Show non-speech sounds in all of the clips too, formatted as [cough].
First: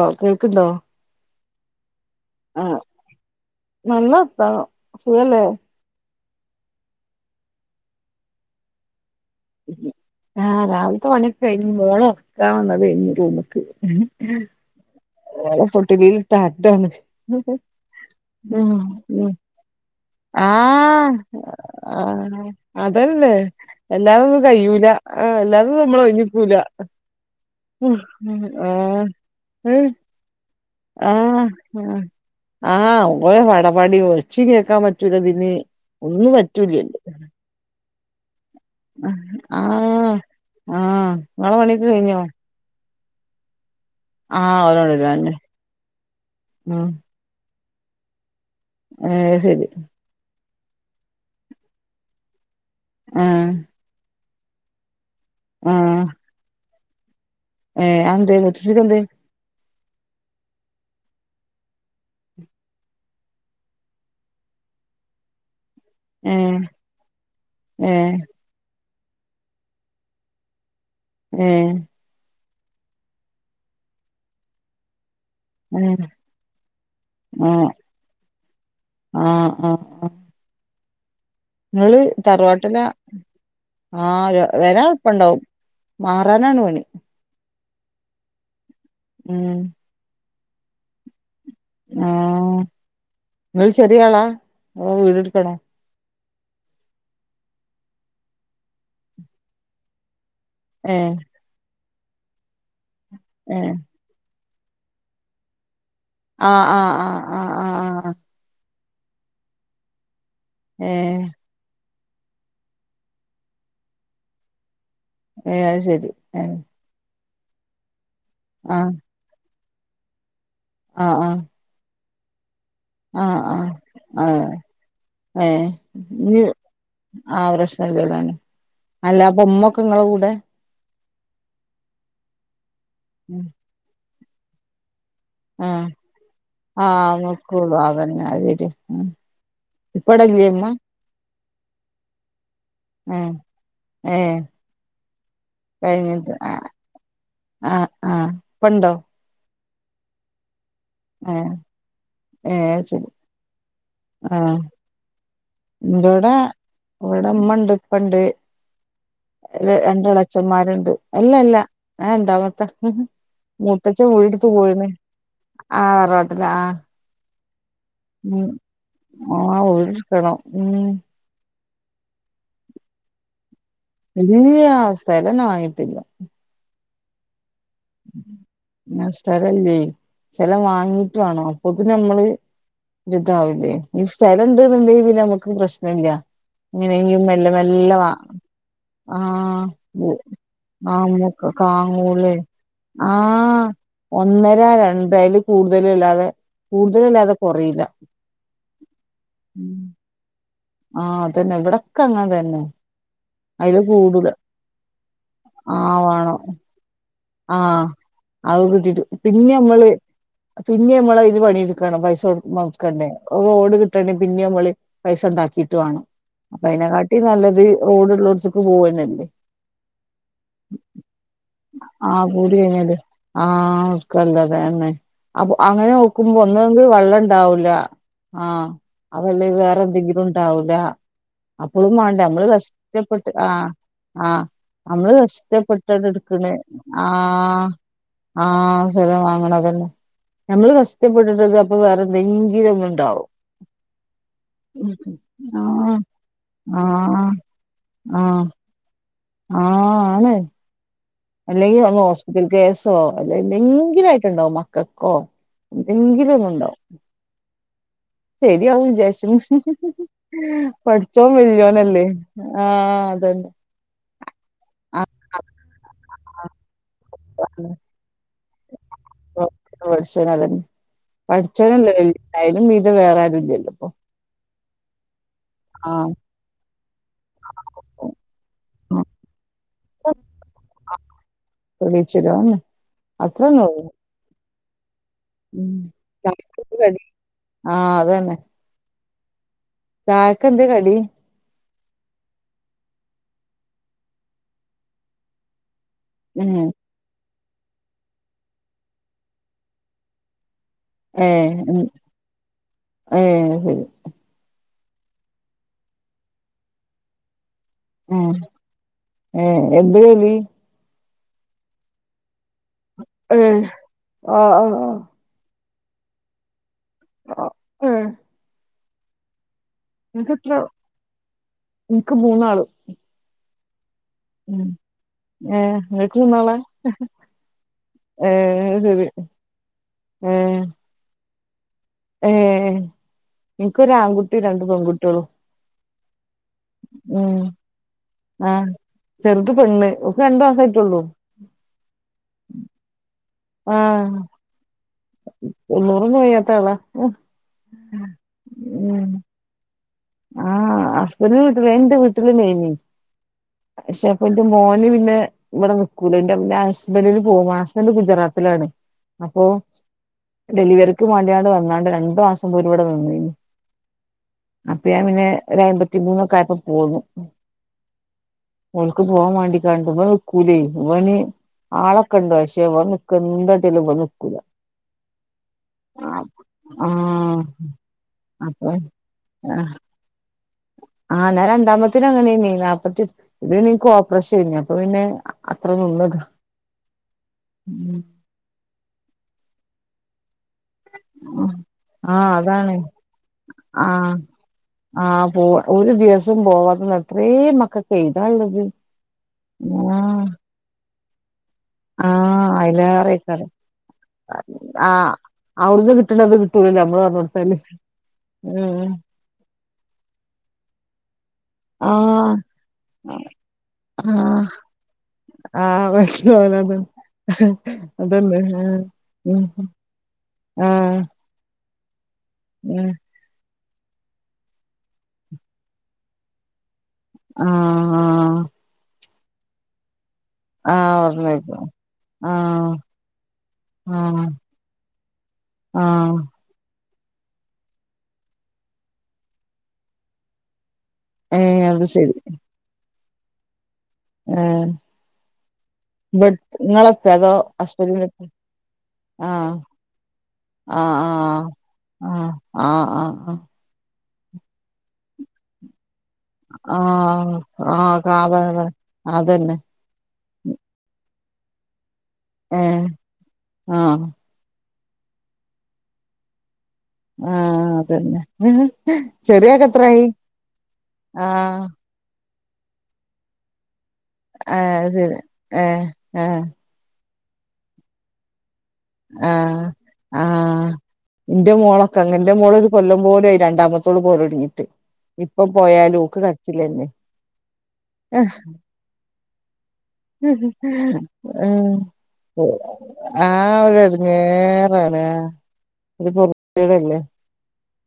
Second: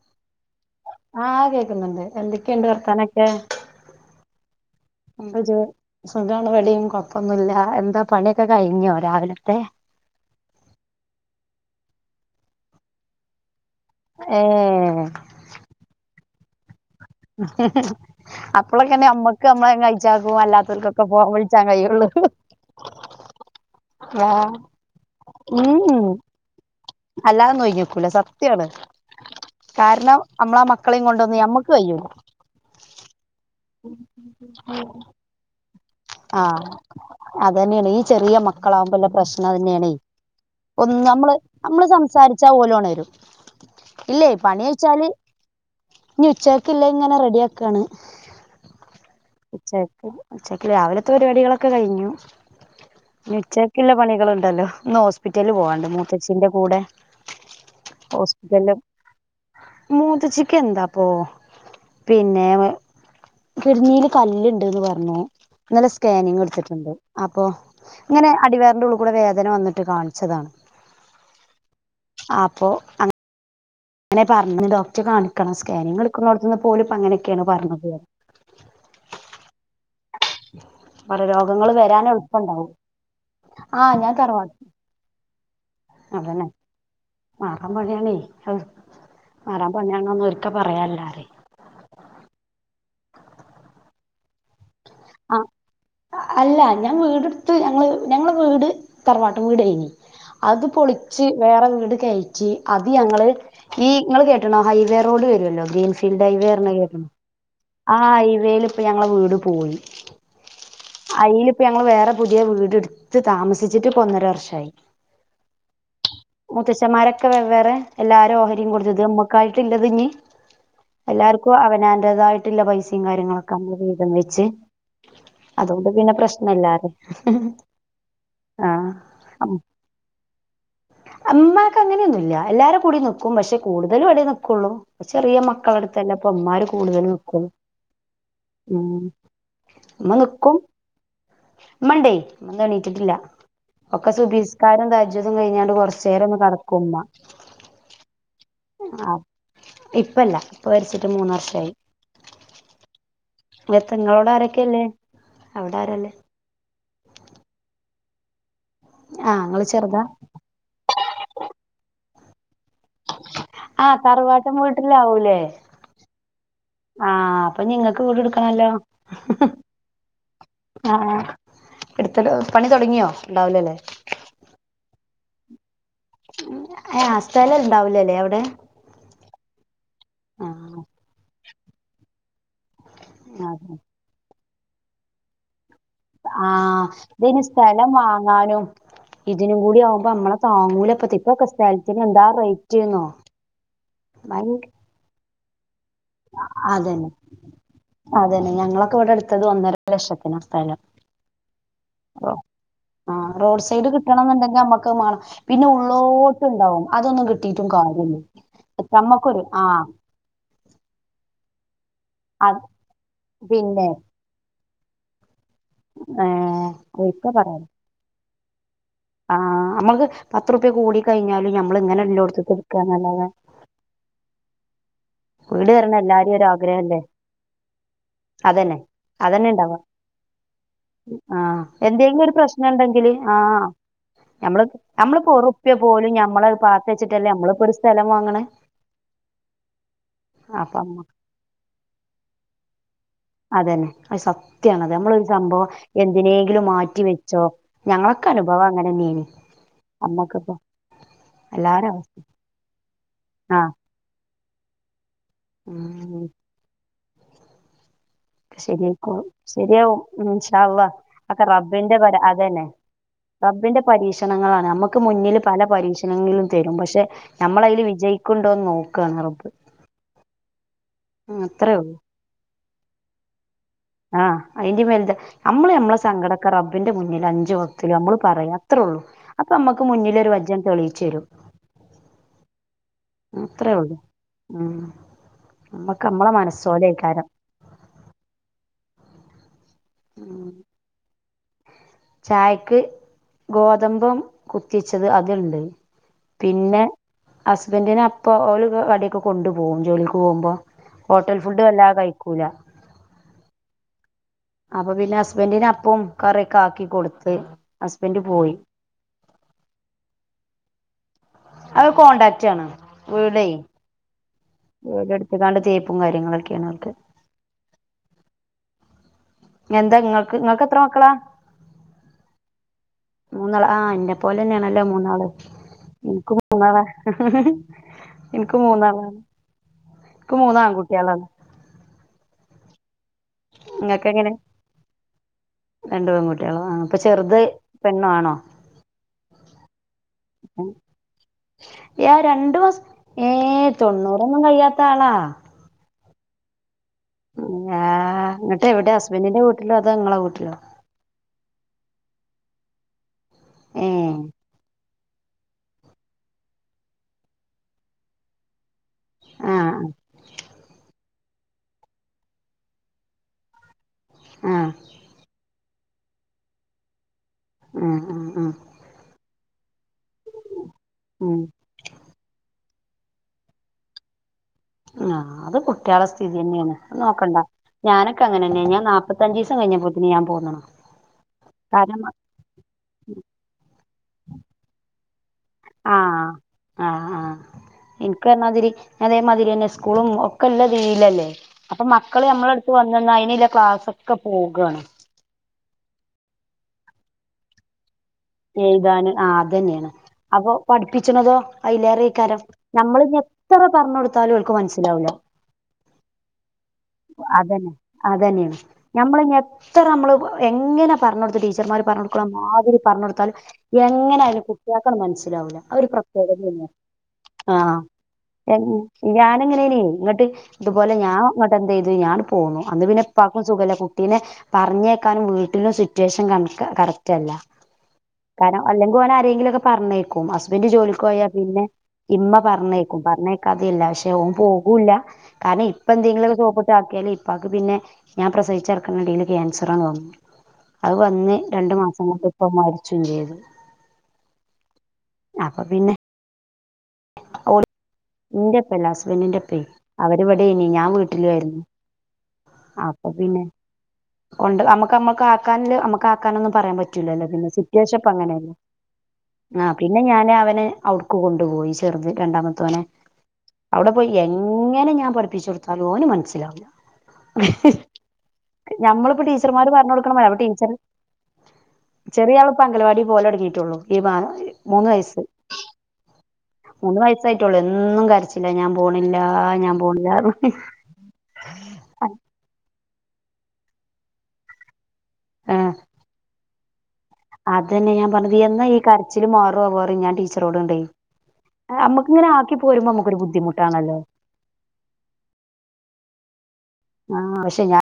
ഹൊ കേൾക്ക്ണ്ടോ ആഹ് കേക്കുന്നുണ്ട് എന്തൊക്കെയുണ്ട് ആഹ് വർത്താനൊക്കെ നല്ല വർത്താനം എന്ത് സുഖല്ലേ ജെ സുഖാണിവിടെയും കൊഴപ്പൊന്നുല്ല എന്താ പണിയൊക്കെ കഴിഞ്ഞോ രാവിലത്തെ ആഹ് രാവിലത്തെ പണിയൊക്കെ കഴിഞ്ഞ് മോളെ ഒറക്കാ വന്നതെനി റൂമ്ക്ക് ഏഹ് ഓളെ തൊട്ടിലിൽഇട്ട് ആട്ടാണ് അപ്പോളൊക്കെന്നെ അമ്മക്ക് ഉം അപ്പളൊക്കന്നെ ഉം അമ്മക്ക് അമ്മളെ ചെങ്ങായിചെക്കും അല്ലാത്തവർക്കൊക്കെ ഫോൺ വിളി വിളിക്കാൻ കഴിള്ളൂ അതനെ എല്ലാതൊന്നും കഴൂല ആഹ് എല്ലാതെ ഉം നമ്മള് ഒഴിഞ്ഞിക്കൂല അല്ലാതൊന്നും ഒഴിഞ്ഞിക്കൂല സത്യാണ് ആഹ് ഏഹ് കാരണം അമ്മളാ മക്ക മക്കളെ കൊണ്ടൊന്നും ആഹ് നമ്മുക്ക് ആഹ് കയൂല്ല ആഹ് ഓരെപടപടെ ഒച്ചെയും കേൾക്കാൻ പറ്റൂലതിന് ആഹ് അതന്നെയാണ് ഈ ചെറിയ മ ക്കളാവുമ്പോള്ള പ്രശ്നം അത് തന്നെയാണേ ആഹ് ഒന്ന് ആഹ് നമ്മള് ഇങ്ങളെ പണിയൊക്കെ നമ്മള് കഴിഞ്ഞോ സംസാരിച്ചാ ഓലൊണരും ഇല്ലേ ആഹ് പണി ഓലെ കഴിച്ചാല് കൊണ്ടരാന് ഇനി ഉം ഉച്ചക്കില്ലേ ഇങ്ങനെ റെഡി ആക്കാണ് ഏഹ് ശരി ഉച്ചക്ക് ഉച്ചക്ക് രാവിലത്തെ പരിപാടികളൊക്കെ കഴിഞ്ഞു ആഹ് ഉച്ചക്കുള്ള പണികളുണ്ടല്ലോ ഇന്ന് ഹോസ്പിറ്റലിൽ പോവാണ്ട് ആഹ് മൂത്തേച്ചിന്റെ കൂടെ ഏഹ് അതെന്തേ ഹോസ്പിറ്റലിലും മുത്തശ്ശിക്കെന്തേ മൂത്തേച്ചിക്കെന്താപ്പോ പിന്നെ കിഡ്‌നീല് കല്ലുണ്ട് ന്ന് പറഞ്ഞു ഇന്നലെ സ്കാനിങ് ഏഹ് എടുത്തിട്ടുണ്ട് അപ്പോ ഏഹ് ഇങ്ങനെ അടിവയറിന്റുള്ളു കൂടെ വേദന വന്നിട്ട് കാണിച്ചതാണ് ഏഹ് ആപ്പൊ അഹ് ങ്ങനെ പറഞ്ഞന്ന് ഡോക്ടറെ കാണിക്കണം സ്കാനിങ് ഏഹ് എടുക്കണോടത്തുന്ന് ഇപ്പ ഓലിപ്പോ അങ്ങനെയൊക്കെയാണ് ആഹ് പറഞ്ഞത് ആഹ് ആഹ് പല രോ നിങ്ങള് തറവാട്ടിലാ ആഹ് ഞാൻ ആര് തറവാട് വരാ ഇപ്പ ണ്ടാവും അതന്നെ മാറാനാണ് പണി മാറാൻ പണിയാണേ ഉം മാറാൻ പണിയാണെന്ന് ഒര്ക്കെ പറയല്ലാറേയും ആഹ് നിങ്ങൾ ചെറിയാളാ ഓ ആ വീടെടുക്കണം അല്ല ഞാൻ വീടെടുത്ത് ഞങ്ങള് ഞങ്ങള് വീട് തറവാട്ട് വീടായിനി അത് ഏഹ് പൊളിച്ച് വേറെ വീട് കയറ്റി അത് ഞങ്ങള് ഏഹ് ഈ നിങ്ങള് കേട്ടണോ ഹൈവേ റോഡ് വരുവല്ലോ ഗ്രീൻഫീൽഡ് ഹൈവേ ആഹ് പറഞ്ഞാ ആഹ് കേക്കണു ആഹ് ആഹ് ആഹ് ഹൈവേല് ഇപ്പൊ ഞങ്ങളെ വീട് പോയി ഏഹ് അയിലിപ്പൊ ഞങ്ങള് വേറെ പുതിയ വീട് ഇടുത്ത് താമസിച്ചിട്ട് ഇപ്പൊ ഒന്നര വർഷായി ഏഹ് അയ് ശരി എ പുരുഷന്മാരൊക്കെ വെവ്വേറെ എല്ലാരെ ഓഹരിയും ആഹ് കൊടുത്തിത് നമ്മുക്കായിട്ട് ഇല്ലതിഞ്ഞി ആഹ് ആഹ് എല്ലാർക്കും അവനാന്റേതായിട്ടുള്ള പൈസയും ആഹ് കാര്യങ്ങളൊക്കെ ആഹ് നമ്മള് വീതം ആഹ് വെച്ച് ഏഹ് അതുകൊണ്ട് പിന്നെ ഇയ്യ് പ്രശ്നല്ലാറിയ ആഹ് പ്രശ്നല്ലേതാനും അല്ലാപ്പൊ ഉമ്മൊക്കെ ങ്ങളെ കൂടെ അ മ്മാക്ക് അങ്ങനെയൊന്നുല്ല എല്ലാരെ കൂടി നിക്കും പക്ഷെ കൂടുതലും ഇവിടെേ നിക്കുള്ളൂ ചെറിയ ആഹ് മക്കളടുത്തല്ലേപ്പൊ മ്മാര് കൂടുതല് ആഹ് നിക്കൂ നോക്കുള്ളൂ അതന്നെ അത് ശരിയാ ഉം ഉമ്മ ഇപ്പടല്ലേ നിക്കും ഇമ്മ ഇമ്മാണ്ടേ ഉമ്മതെണി റ്റിട്ടില്ല ഏഹ് ഒക്കെ ഏഹ് സുബ്ഹിസ്കാരം തഹജ്ജുദും കഴിഞ്ഞാണ്ട് കൊറച്ചേരൊന്ന് കടക്കും ഉമ്മ ആ ആ ആ ഇപ്പല്ല ഇപ്പ മരിച്ചിട്ട് മൂന്ന് ഏഹ് വർഷായി ഏഹ് ശെ എത്ത ങ്ങളോടെ ആരൊക്കെല്ലേ? അവിടെ ആരല്ലേ ഇന്റൂടെ ഇവിടെ ഉമ്മണ്ട് ഇപ്പണ്ട് ആഹ് ഇങ്ങള് ചെറുതാ രണ്ട് എളേ ച്ചമ്മാരുണ്ട് എല്ലല്ല ഞാൻ രണ്ടാമത്ത ആഹ് മൂത്തച്ഛൻ വീടെടുത്ത് തറവാട്ടൻ പോയിന്ന് വീട്ടിലാവൂലേ ആഹ് തറവാട്ടിലാ ആഹ് ആഹ് അപ്പൊ ഞ്ഞി ങ്ങക്ക് ഉം വീടെടുക്കണല്ലോ? ആഹ് വീടെടുക്കണം ഉം ആഹ് ഇടുത്തലോ പണി തൊടങ്ങിയോ? ഉണ്ടാവൂലല്ലേ ഇല്ല്യ സ്ഥലന്നെ വാങ്ങീട്ടില്ല ഏ ആഹ് സ്ഥലണ്ടാവൂലല്ലേ അവടെ? ഉം സ്ഥലല്ല്യേ സ്ഥലം വാങ്ങീട്ട് വാണം അപ്പൊത്തിന് നമ്മള് ഒരു അതെ ഇതാവില്ലേ ഈ സ്ഥലണ്ടുന്നുണ്ടങ്കി പിന്നെ നമുക്ക് പ്രശ് നല്ല്യ ആഹ് ഇങ്ങനെങ്കിലും ഇതിന് മെല്ല സ്ഥലം മെല്ലെ വാ വാങ്ങാനും ഇതിനും ആഹ് കൂടി ആവുമ്പോ ഉ നമ്മളെ ആ താങ്ങൂലപ്പത്തെ ഇപ്പൊക്കെ മ്മുക്ക് സ്ഥലത്തിന് എന്താ കാങ്ങൂലേ? റേറ്റ്ന്നോ ആഹ് ഭയ ഒന്നര രണ്ട് അയില് കൂടുതലല്ലാതെ അതന്നെ കൂടുതലല്ലാതെ കൊറയില്ല അതന്നെ ഞങ്ങളൊക്കെ ഇവിടെ എടുത്തത് ഒന്നര ലക്ഷത്തിനാ സ്ഥലം ആഹ അതന്നെ ഇവിടൊക്കെ അങ്ങൻതന്നെ ആ റോഡ് സൈഡ് കിട്ടണം ന്നുണ്ടെങ്കി നമ്മക്ക് മാണം പിന്നെ ആഹ് വേണം ഉള്ളോട്ട് ണ്ടാവും അതൊന്നും കിട് ആഹ് അഹ് കിട്ടീട്ട് പിന്നെ ആഹ് മ്മള് പിന്നീ നമ്മള് അയിന് പണിട്ക്കണം പൈസ അത് കൊടുക്കുമ്പോ നോക്കണ്ടേ റോഡ് പിന്നെ കിട്ട പിന്നീ നമ്മള് പൈസ ണ്ടാക്കിട്ട് വാണം അപ്പ ഏഹ് അയ് നെക്കാട്ടി ഒരിക്ക പറയാ നല്ലത് റോഡ്ള്ളോടത്തേക്ക് പോവന്നല്ലേ ആഹ് അമ്മള്ക്ക് പത്ത്റുപ്യ കൂടി കയ്ഞ്ഞാലും ഞമ് ആഹ് കൂടി കഴിഞ്ഞാല് ആഹ ക്കല്ലതേന്നെ അപ്പൊ വീട് വരണ അങ്ങനെ എല്ലാരും നോക്കുമ്പോ ഒരു ഒന്നേങ്കി ആഗ്രഹല്ലേ വെള്ളം ണ്ടാവൂല അതന്നെ അതല്ലേ അതന്നെ ഉണ്ടാവുക വേറെ എന്തെങ്കിലും ഉണ്ടാവൂല്ല ആ അപ്പളും വേണ്ട എന്തെങ്കിലും ഒരു നമ്മള് പ്രശ്നം ഉണ്ടെങ്കില് കഷ്ടപ്പെട്ട് ആ ആഹ് ആ നമ്മള് നമ്മളിപ്പോ ഒറുപ്യ കഷ്ടപ്പെട്ടാണ്ട് പോലും ഇഹ് ടുക്കണെ ഞമ്മളത് പാത്ത് വെച്ചിട്ടല്ലേ നമ്മളിപ്പോ ആഹ് ഒരു സ്ഥലം വാങ്ങണേ ആഹ് സ്ഥലം വാങ്ങണതും നമ്മള് അപ്പൊ അമ്മ കഷ്ടപ്പെട്ടിട്ടത് അപ്പൊ വേറെ എന്തെങ്കിലും ഒന്ന് ഉണ്ടാവും അതന്നെ അഹ് സത്യാണത് നമ്മളൊരു സംഭവം ആഹ് എന്തിനേങ്കിലും മാറ്റി ആഹ് വെച്ചോ ആഹ് ഞങ്ങക്കനുഭവം അങ്ങനെന്നീന് അമ്മക്കിപ്പൊ അല്ലെങ്കി ഒന്ന് ഹോസ്പിറ്റൽ കേസോ അല്ലെ ആ എന്തെങ്കിലു ആയിട്ടുണ്ടാവും മക് കക്കോ ഉം എന്തെങ്കിലു ഒന്നുണ്ടാവും ശരിയാവും ശരിയായ്ക്കോളും വിചാരിച്ചും ശരിയാവും ഇന്ഷാ അള്ളാ പടച്ചോൻ ഒക്കെ റബ്ബിന്റെ വല്യോനല്ലേ പര അത് തന്നെ ആഹ് അതന്നെ റബ്ബിന്റെ പരീക്ഷണങ്ങളാണ് നമുക്ക് മുന്നിൽ പല പരീക്ഷണങ്ങളിലും തരും പക്ഷെ നമ്മള് അതില് വിജയി ക്കുന്നുണ്ടോന്ന് നോക്കും പടച്ചോൻ അതന്നെ പടച്ചോൻ അത്രേ അല്ലേ ഉള്ളൂ വലുത് അയിലും മീതെ വേറെ ആരും ഇല്ലല്ലോ ഇപ്പൊ ആഹ് അയിന്റെ വല്ത് നമ്മള് നമ്മളെ ആഹ് സങ്കടക്കെ റബ്ബിന്റെ മുന്നിൽ അഞ്ചു വക്തില് നമ്മള് പറയാ അത്രയുള്ളു അപ്പൊ അമ്മുക്ക് മുന്നിലൊരു വജ്ജ അങ്ങ് തെളിയിച്ചു തരും തെളിയിച്ചു തരുവെന്ന് അത്രയുള്ളു അത്രേ ഉള്ളൂ ഉം നമ്മക്ക് നമ്മളെ ആഹ് [unintelligible] മനസ്സോലെയ്ക്കാരം അത് തന്നെ ചായക്ക് എന്ത് കടി ചായക്ക് ഗോതമ്പും കുത്തിച്ചത് അത് യുണ്ട് ഏഹ് പിന്നെ- ഹസ്ബൻഡിനെ അപ്പോ ഓൽ ദ് കടി ഒക്കെ കൊണ്ടു പോവും ജോലിക്ക് പോകുമ്പോ ഹോട്ടൽ ഏയ് ഫുഡ് വല്ലാതെ കഴിക്കൂല ഏയ് ശരി അപ്പൊ പിന്നെ ഹുസ്ബൻടിന് അപ്പോം കറിയൊക്കെ ആക്കി കൊടുത്ത്- ഹസ്ബൻഡ് ഏയ് പോയി ഏ എന്താ ജോലി അത് കോൺടാക്ട്ടാണ് വീടെ ഏഹ് ആഹ് ആഹ് വീട് - ഏതാണ്ട്‌ തേപ്പും കാര്യങ്ങളൊക്കെയാണ് അവർക്ക് ആഹ് ആഹ് ഏഹ് ഇനി എന്താ നിങ്ങക്ക് നിനക്കെത്ര നിങ്ങൾക്ക് എത്ര മക്കളാ ഇൻക്ക് മൂന്നാള് മൂന്നാള് ആ എന്റെ ഉം പ്പോലെന്നെയാണല്ലോ മൂന്നാള് ഏഹ് ഇങ്ങക്ക് എനിക്ക് മൂ [unintelligible] മൂന്നാളാ ന്നാളാ എനിക്ക് മൂന്നാളാണ് എനിക്ക് ഉം [unintelligible] ഏയ് എനിക്കോരു നിങ്ങൾക്ക് എങ്ങനെ ആൺകുട്ടി രണ്ട് പെൺകുട്ട്യോളും രണ്ട് പെൺകുട്ട്യോളോ ആ അപ്പൊ ചെറുത് പെണ്ണോ ആണോ ആഹ് ചെറുത് പെണ്ണ് ഓക്ക് രണ്ടു മാസം ആയിട്ടുള്ളൂ ഏ രണ്ടു മാസ് ഏയ് ആഹ് തൊണ്ണൂറൊന്നും കഴിയാത്ത ആളാ തൊണ്ണൂറൊന്നും കഴിയാത്ത ആളാ ആ എന്നിട്ട് എവിടെ ഉം ഹസ്ബൻഡിന്റെ വീട്ടിലോ അതോ നിങ്ങളെ വീട്ടിലോ ആഹ് വീട്ടില് ഞാ ന് [unintelligible] ടെ വീട്ടിലെ [unintelligible] ന്നേർന്ന് പക്ഷെ ഏഹ് ഇപ്പൊ എന്റെ മോൻ- ഇവര് പിന്നെ ഇവിടെ നിക്കൂല എന്റെ ഹസ്ബന്ഡില് പോകും ഹസ്ബന്റ് ഗുജറാത്തിലാണ് അപ്പൊ ആഹ് ഡെലിവറിക്ക് വേണ്ടിയാണ്ട് വന്നാണ്ട് രണ്ടു മാസം പോലും ഇവിടെ നിന്നീന്ന് ആഹ് അപ്പൊ ഞാൻ പിന്നെ ഒരു അയ്മ്പത്തിമൂന്നൊക്കെ ആയപ്പോ പോന്നു ആഹ് ആഹ് ആഹ് ഓൽക്ക് പോകാൻ വേണ്ടിങ്ങാണ്ട് ഇവിടെ നികൂലയ് ഇവന്- ഉം ആളൊക്കെയിണ്ട് പക്ഷെ ഇബന്ക്ക്‌എന്താ കിട്ടിയാലും ട ഇവൻ നിക്കൂല. ആ അത് കുട്ടികളെ സ്ഥിതി തന്നെയാണ് ആഹ് നോക്കണ്ടാ ഞാനൊക്കെ അങ്ങനെ തന്നെയാ അപ്പൊ ഞാൻ- മുപ്പത്തിയഞ്ചു ദിവസം കഴിഞ്ഞപ്പോ തന്നെ ഞാൻ പോന്നക്ക്ണ്. ആ എന്നാ രണ്ടാമത്തിന് അങ്ങനെ തന്നെ നീ നാല്പ്പ ഇത്പിന്നെ ഇക്ക് ഓപ്പറേഷന്നു അപ്പൊ പിന്നെ- അത്ര നിന്നത് ആഹ് ഒക്കെ അതെ മാതിരി അതേമാതിരി തന്നെ സ്കൂളും- ഒക്കെ നല്ല വെയിലല്ലേ അപ്പൊ മക്കള് ആഹ് നമ്മളടുത്ത് അതാണ് വന്ന് അങ്ങ് അയിന് ക്ലാസ് ഒക്കെ ആഹ് പോകാണ്. ആഹ് പോവാ ഒരു ദിവസം പോവാത്ത എത്രയും മക്കക്ക്‌ എഴുതാൻ ഉള്ളത് എഴുതാന് ആ അത് തന്നെയാണ് അപ്പൊ പഠിപ്പിച്ചണതോ. അയിലേറെക്കാരം ആഹ് ഞമ്മളിനി അയിലേറെയ്ക്കാരം എത്ര പറഞ്ഞ് കൊടുത്താലും അവർക്ക് മനസ്സിലാവൂല. ആഹ് അവിടുന്ന് കിട്ടണത് കിട്ടൂലല്ലോ നമ്മള് പറഞ്ഞൊടുത്താല് അതന്നെ അതന്നേണ്. ഉം ഞമ്മള്ഞ്ഞ് എത്ര നമ്മള് എങ്ങനെ പറഞ്ഞോടുത്ത് ടീച്ചർമാര് പറഞ്ഞൊടുക്കണ ആഹ് മാതിരി പറഞ്ഞൊട് ത്താലും എങ്ങനെ ആയാലും ആഹ് കുട്ടിയാക്കങ്ങട് മനസ്സിലാവൂല്ല. അത് ആഹ് ഒരു പ്രത്യേകതന്നേണ്. മനസ്സിലാവൂലത് ആഹ്. അതന്നെ എൻ ആഹ് ഉം ഞാനങ്ങനേണേ. ഇങ്ങട്ട് ഇതുപോലെ ആഹ് ഞാൻ ഇങ്ങോട്ടന്തേയ്ത് ഞാൻ ഇങ്ങട് പോന്നു. അന്ന് ആഹ് പിന്നെ. ഉപ്പാക്കും സുഖല്ല. കുട്ടീനെ പറഞ്ഞേക്കാനും വീട്ടിലും സിറ്റുവേഷൻ കണക്കാ. കറ. ഉം കാരണം അല്ലെങ്കി ഓനെ ആരെങ്കിലൊക്കെ പറഞ്ഞേക്കും. ഹസ് ബന്റ് ജോലിക്ക് ആഹ് പോയാ പറഞ്ഞേക്കും പിന്നെ ഇമ്മ ആഹ് പറഞ്ഞേക്കും. പറഞ്ഞേക്കാത്തേയല്ല. പക്ഷേ ആഹ് ഓൻ പോകൂല്ല. കാരണം ഇപ്പ ആഹ് എന്തെങ്കിലൊക്ക സോപ്പ്ട്ട് ആക്കിയാലേ. ഇപ്പാക്ക് പിന്നെ ഞാൻ പ്രസവിച്ചടക്കണടേല് ക്യാൻസറങ്ങ് വന്നു. അത് വന്ന് ഏഹ് രണ്ടു അത് മാസം ശരി കൊണ്ട് പ്പ മരിച്ചും ചെയ്തു. ആഹ് അപ്പൊ പിന്നെ ഇവിട്ത് ഇങ്ങള. അതോ ഓല് [unintelligible] ഇന്റെപ്പല്ല ആഹ് ഹസ്ബൻഡിന്റെപ്പേ അവരിവിടേനി ആഹ് ഞാൻ ആഹ് വീട്ടിലുവായിരുന്നു ആഹ് അപ്പൊ ആഹ് ആഹ് പിന്നെ കൊണ്ട് അമ്മക്ക് അമ്മക്ക് ആക്കാൻല്ല് അമ്മ ക്കാക്കാനൊന്നും പറയാൻ പറ്റൂല്ലല്ലോ. ആഹ് പിന്നെ ആഹ് സിറ്റേഷൻപ്പ അങ്ങനെയല്ലേ. കാബാബ അതന്നെ ആഹ്. പിന്നെ ഞാന് അവനെ അവിടുക്ക് കൊണ്ടുപോയി. ചെർത് രണ്ടാമത്തോനെ. ഏഹ് അവടെ ആഹ് പോയി എങ്ങ് എങ്ങനെ ഞാൻ പഠിപ്പിച്ചൊടുത്താലും ഓന് മനസ്സിലാവൂല്ല. ആഹ് അതന്നെ ഞമ്മളിപ്പോ ചെറിയാക്ക് ടീച്ചർമാര് പറഞ്ഞു എത്രായി കൊടുക്കണ മാരാ. അപ്പോ ടീച്ചറ് ആഹ് ചെറിയ ആള് പ്പ അംഗവാടി പോകലൊടങ്ങീട്ടേള്ളു. ആഹ് ശരി ആഹ് ആഹ്. മൂന്ന് വയസായിട്ടൊള്ളൂ. എന്നും കരച്ചിലാ. ഞാൻ പോണില്ല ഞാൻ പോണില്ലാറഞ്ഞ് ന്റെ മോളൊക്കെ. അങ്ങന ന്റെ മോളൊരു കൊല്ലം പോലേയി. രണ്ടാമത്തോള് പോകലൊടങ്ങീട്ട്. ഇപ്പ ആഹ് പോയാലും ഓക്ക് കരച്ചിലന്നെ. അതന്നെ ഞാൻ പറഞ്ഞത്. എന്നാ ഈ കരച്ചില് മാ പ്പ പറയും ഞാൻ ടീച്ചറോട്ങ്ങടെ. ഏഹ് ആഹ് നമ്മുക് ഇങ്ങനെ ആക്കി പോരുമ്പോ നമുക്കൊരു ബുദ്ധിമുട്ടാണല്ലോ. വേറെ എവടെയാ? ഇത് പൊറത്തേടല്ലേ. ആഹ് പക്ഷേ ഞാന്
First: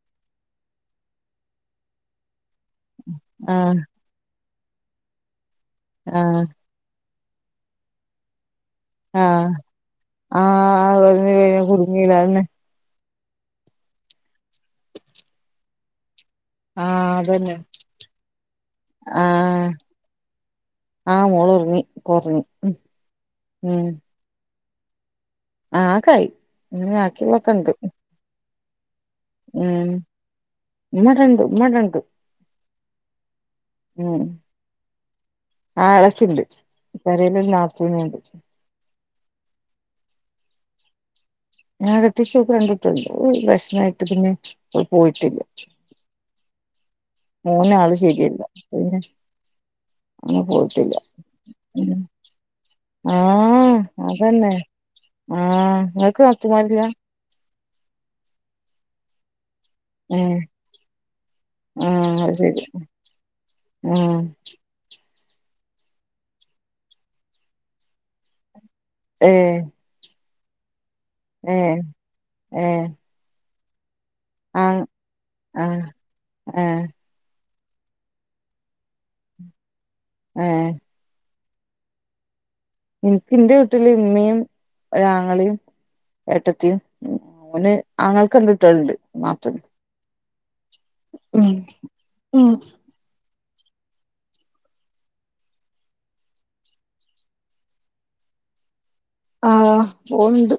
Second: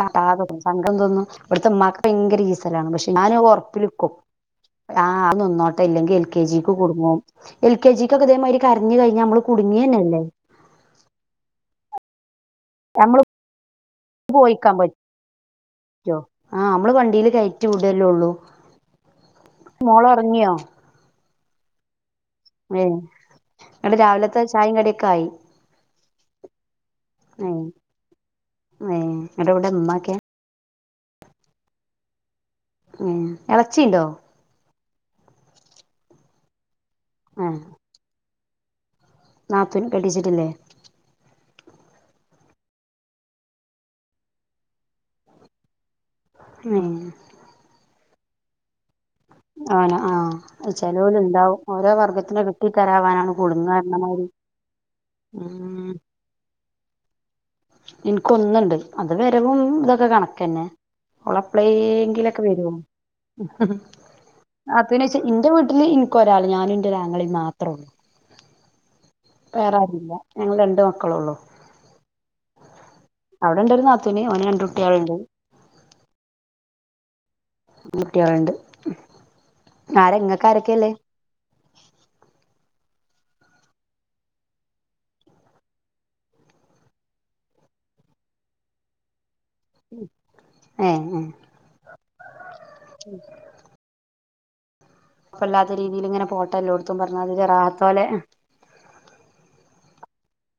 കാട്ടാതെ പൂവും. സംഘം ഇതൊന്നും ഇവിടുത്ത ഉമ്മാക്ക് ഭയങ്കര ഈസലാണ്. പക്ഷേ ഞാന് ആഹ് ഒറപ്പില്ക്കും. ആഹ് അത് നിന്നോട്ടേ ഇല്ലെങ്കിൽ എൽ കെ ആഹ് ജി. ക്ക് കുടുങ്ങും. എൽ കെ ജി ക്കൊക്കെ ഇതേ മാതിരി ആഹ്. ആഹ് [unintelligible] ഞമ്മള് പോയിക്കാൻ പ റ്റോ? ആഹ് അമ്മള് വണ്ടീല് കയറ്റി വിടല്ലേ ഉള്ളൂ. ആഹ് മോളോറങ്ങിയോ? ആഹ്. മോളൊറങ്ങി ഏയ് ഇങ്ങടെ രാവിലത്തെ ചായേം കടിയൊക്കെ ആയി അഹ് അതൊക്കായി. ഇങ്ങനെ ആക്കിതൊക്കണ്ട് ആഹ് ഏഹ് ഇങ്ങട്ട് ഇവിടെ ഉം ഉമ്മാക്കെ ഉമ്മവടെണ്ട്. ഉമ്മവടേണ്ട്. ആഹ് ഉം ആഹ് അതൊക്കെണ്ട്. പെരേല് ഒര് നാത്തൂന്ണ്ട് നാത്തൂൻ കെട്ടിച്ചിട്ടില്ലേ? [unintelligible] ഷൂട്ട് കണ്ടിട്ടുണ്ട് പ്രശ്നായിട്ട് പിന്നെ അവൾ പോയിട്ടില്ല ഉം ഓൻ ആള് ശെരിയല്ല പിന്നെ ആണോ അങ്ങനെ അഹ് പോയിട്ടില്ല ചെലോല് ഇണ്ടാവും ഓരോ ഉം വർഗത്തിനെ കിട്ടി തരവാനാണ് കൂടുങ്ങ ആഹ് അതന്നെ അഹ് നിങ്ങക്ക് നാത്തൂന്മാരില്ല ഇൻക്കൊന്നുണ്ട് അത് വരവും ഇത തൊക്കെ ഉം കണക്കന്നെ ആഹ് അത് ഉളപ്പ്ളങ്കിലൊക്കെ ശരി വരു ആഹ് അതിന്ശോ ന്റെ വീട്ടില് ഇൻക്ക് ഒരാൾ ഞാനും എന്റെ ഒരാങ്ങളെ മാത്രേ ഉള്ളൂ ഏഹ് വേറെ ആരുല്ല ഞങ്ങൾ രണ്ട് മക്കള ഉള്ളു ഏ ഏ അവിടെ ഉണ്ടായിരുന്ന നത്തുന് ഓന് രണ്ട് കുട്ടികളുണ്ട് അഹ് ഏ കുട്ടിളുണ്ട് ആരെ ഏഹ് ഇങ്ങക്കാരൊക്കെല്ലേ എനിക്ക് എന്റെ വീട്ടില് ഇമ്മയും ഒരാങ്ങളെയും ഏട്ടത്തിയും ഓൻ ആങ്ങൾ രണ്ട് കുട്ടികളുണ്ട് [unintelligible] ഏഹ് ഉം പ്പല്ലാത്ത രീതിയിലിങ്ങനെ പോട്ടല്ലോടുത്തും പറഞ്ഞമാതിരി റാഹത്തോലേ ആഹ് പോവ്ണ്ട്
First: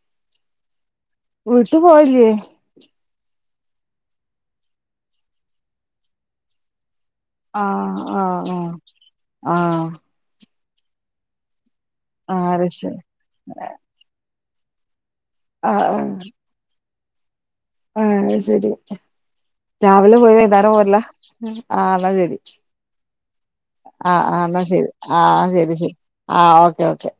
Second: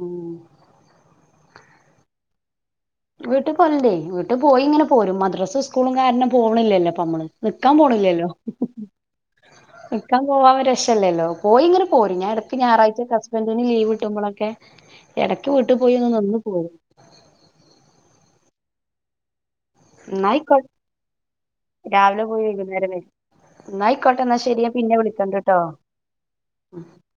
ഉം വീട്ടു പോയില്ലേ വീട്ടിപോവലണ്ട് വീട്ടിൽ പോയി ഇങ്ങനെ പോരും മദ്രസും സ്കൂളും കാരണം പോവണില്ലല്ലോപ്പ നമ്മള് നിക്കാൻ ആഹ് പോണില്ലല്ലോ ആഹ് ആഹ് ആഹ് നിക്കാൻ പോവാൻ രക്ഷല്ലല്ലോ പോയി ഇങ്ങനെ പോരും ഞാ ആഹ് ഇടക്ക് അത് ശരി ഞായറാഴ്ച ഹസ്ബൻറിന് ലീവ് കിട്ടുട്ടുമ്പോളേക്കെ എടയ്ക്ക് വീട്ടു ആഹ് പോയി ഒന്ന് ആഹ് നിന്നും പോവും ആഹ് അത് ശരി രാവിലെ ഇന്നാ പോയാൽ അയ്ക്കോട്ടെ വൈന്നേരം പോരലാ ആ എന്ന രാവിലെ ശരി പോയി വൈകുന്നേരം വരും എന്നായിക്കോട്ടെ അഹ് ആ എന്നാ ഞാൻ ശരി പിന്നെ വിളിക്കണ്ട് അഹ് ട്ടോ ശരി ശരി ആഹ് ഓക്കെ ഓക്കെ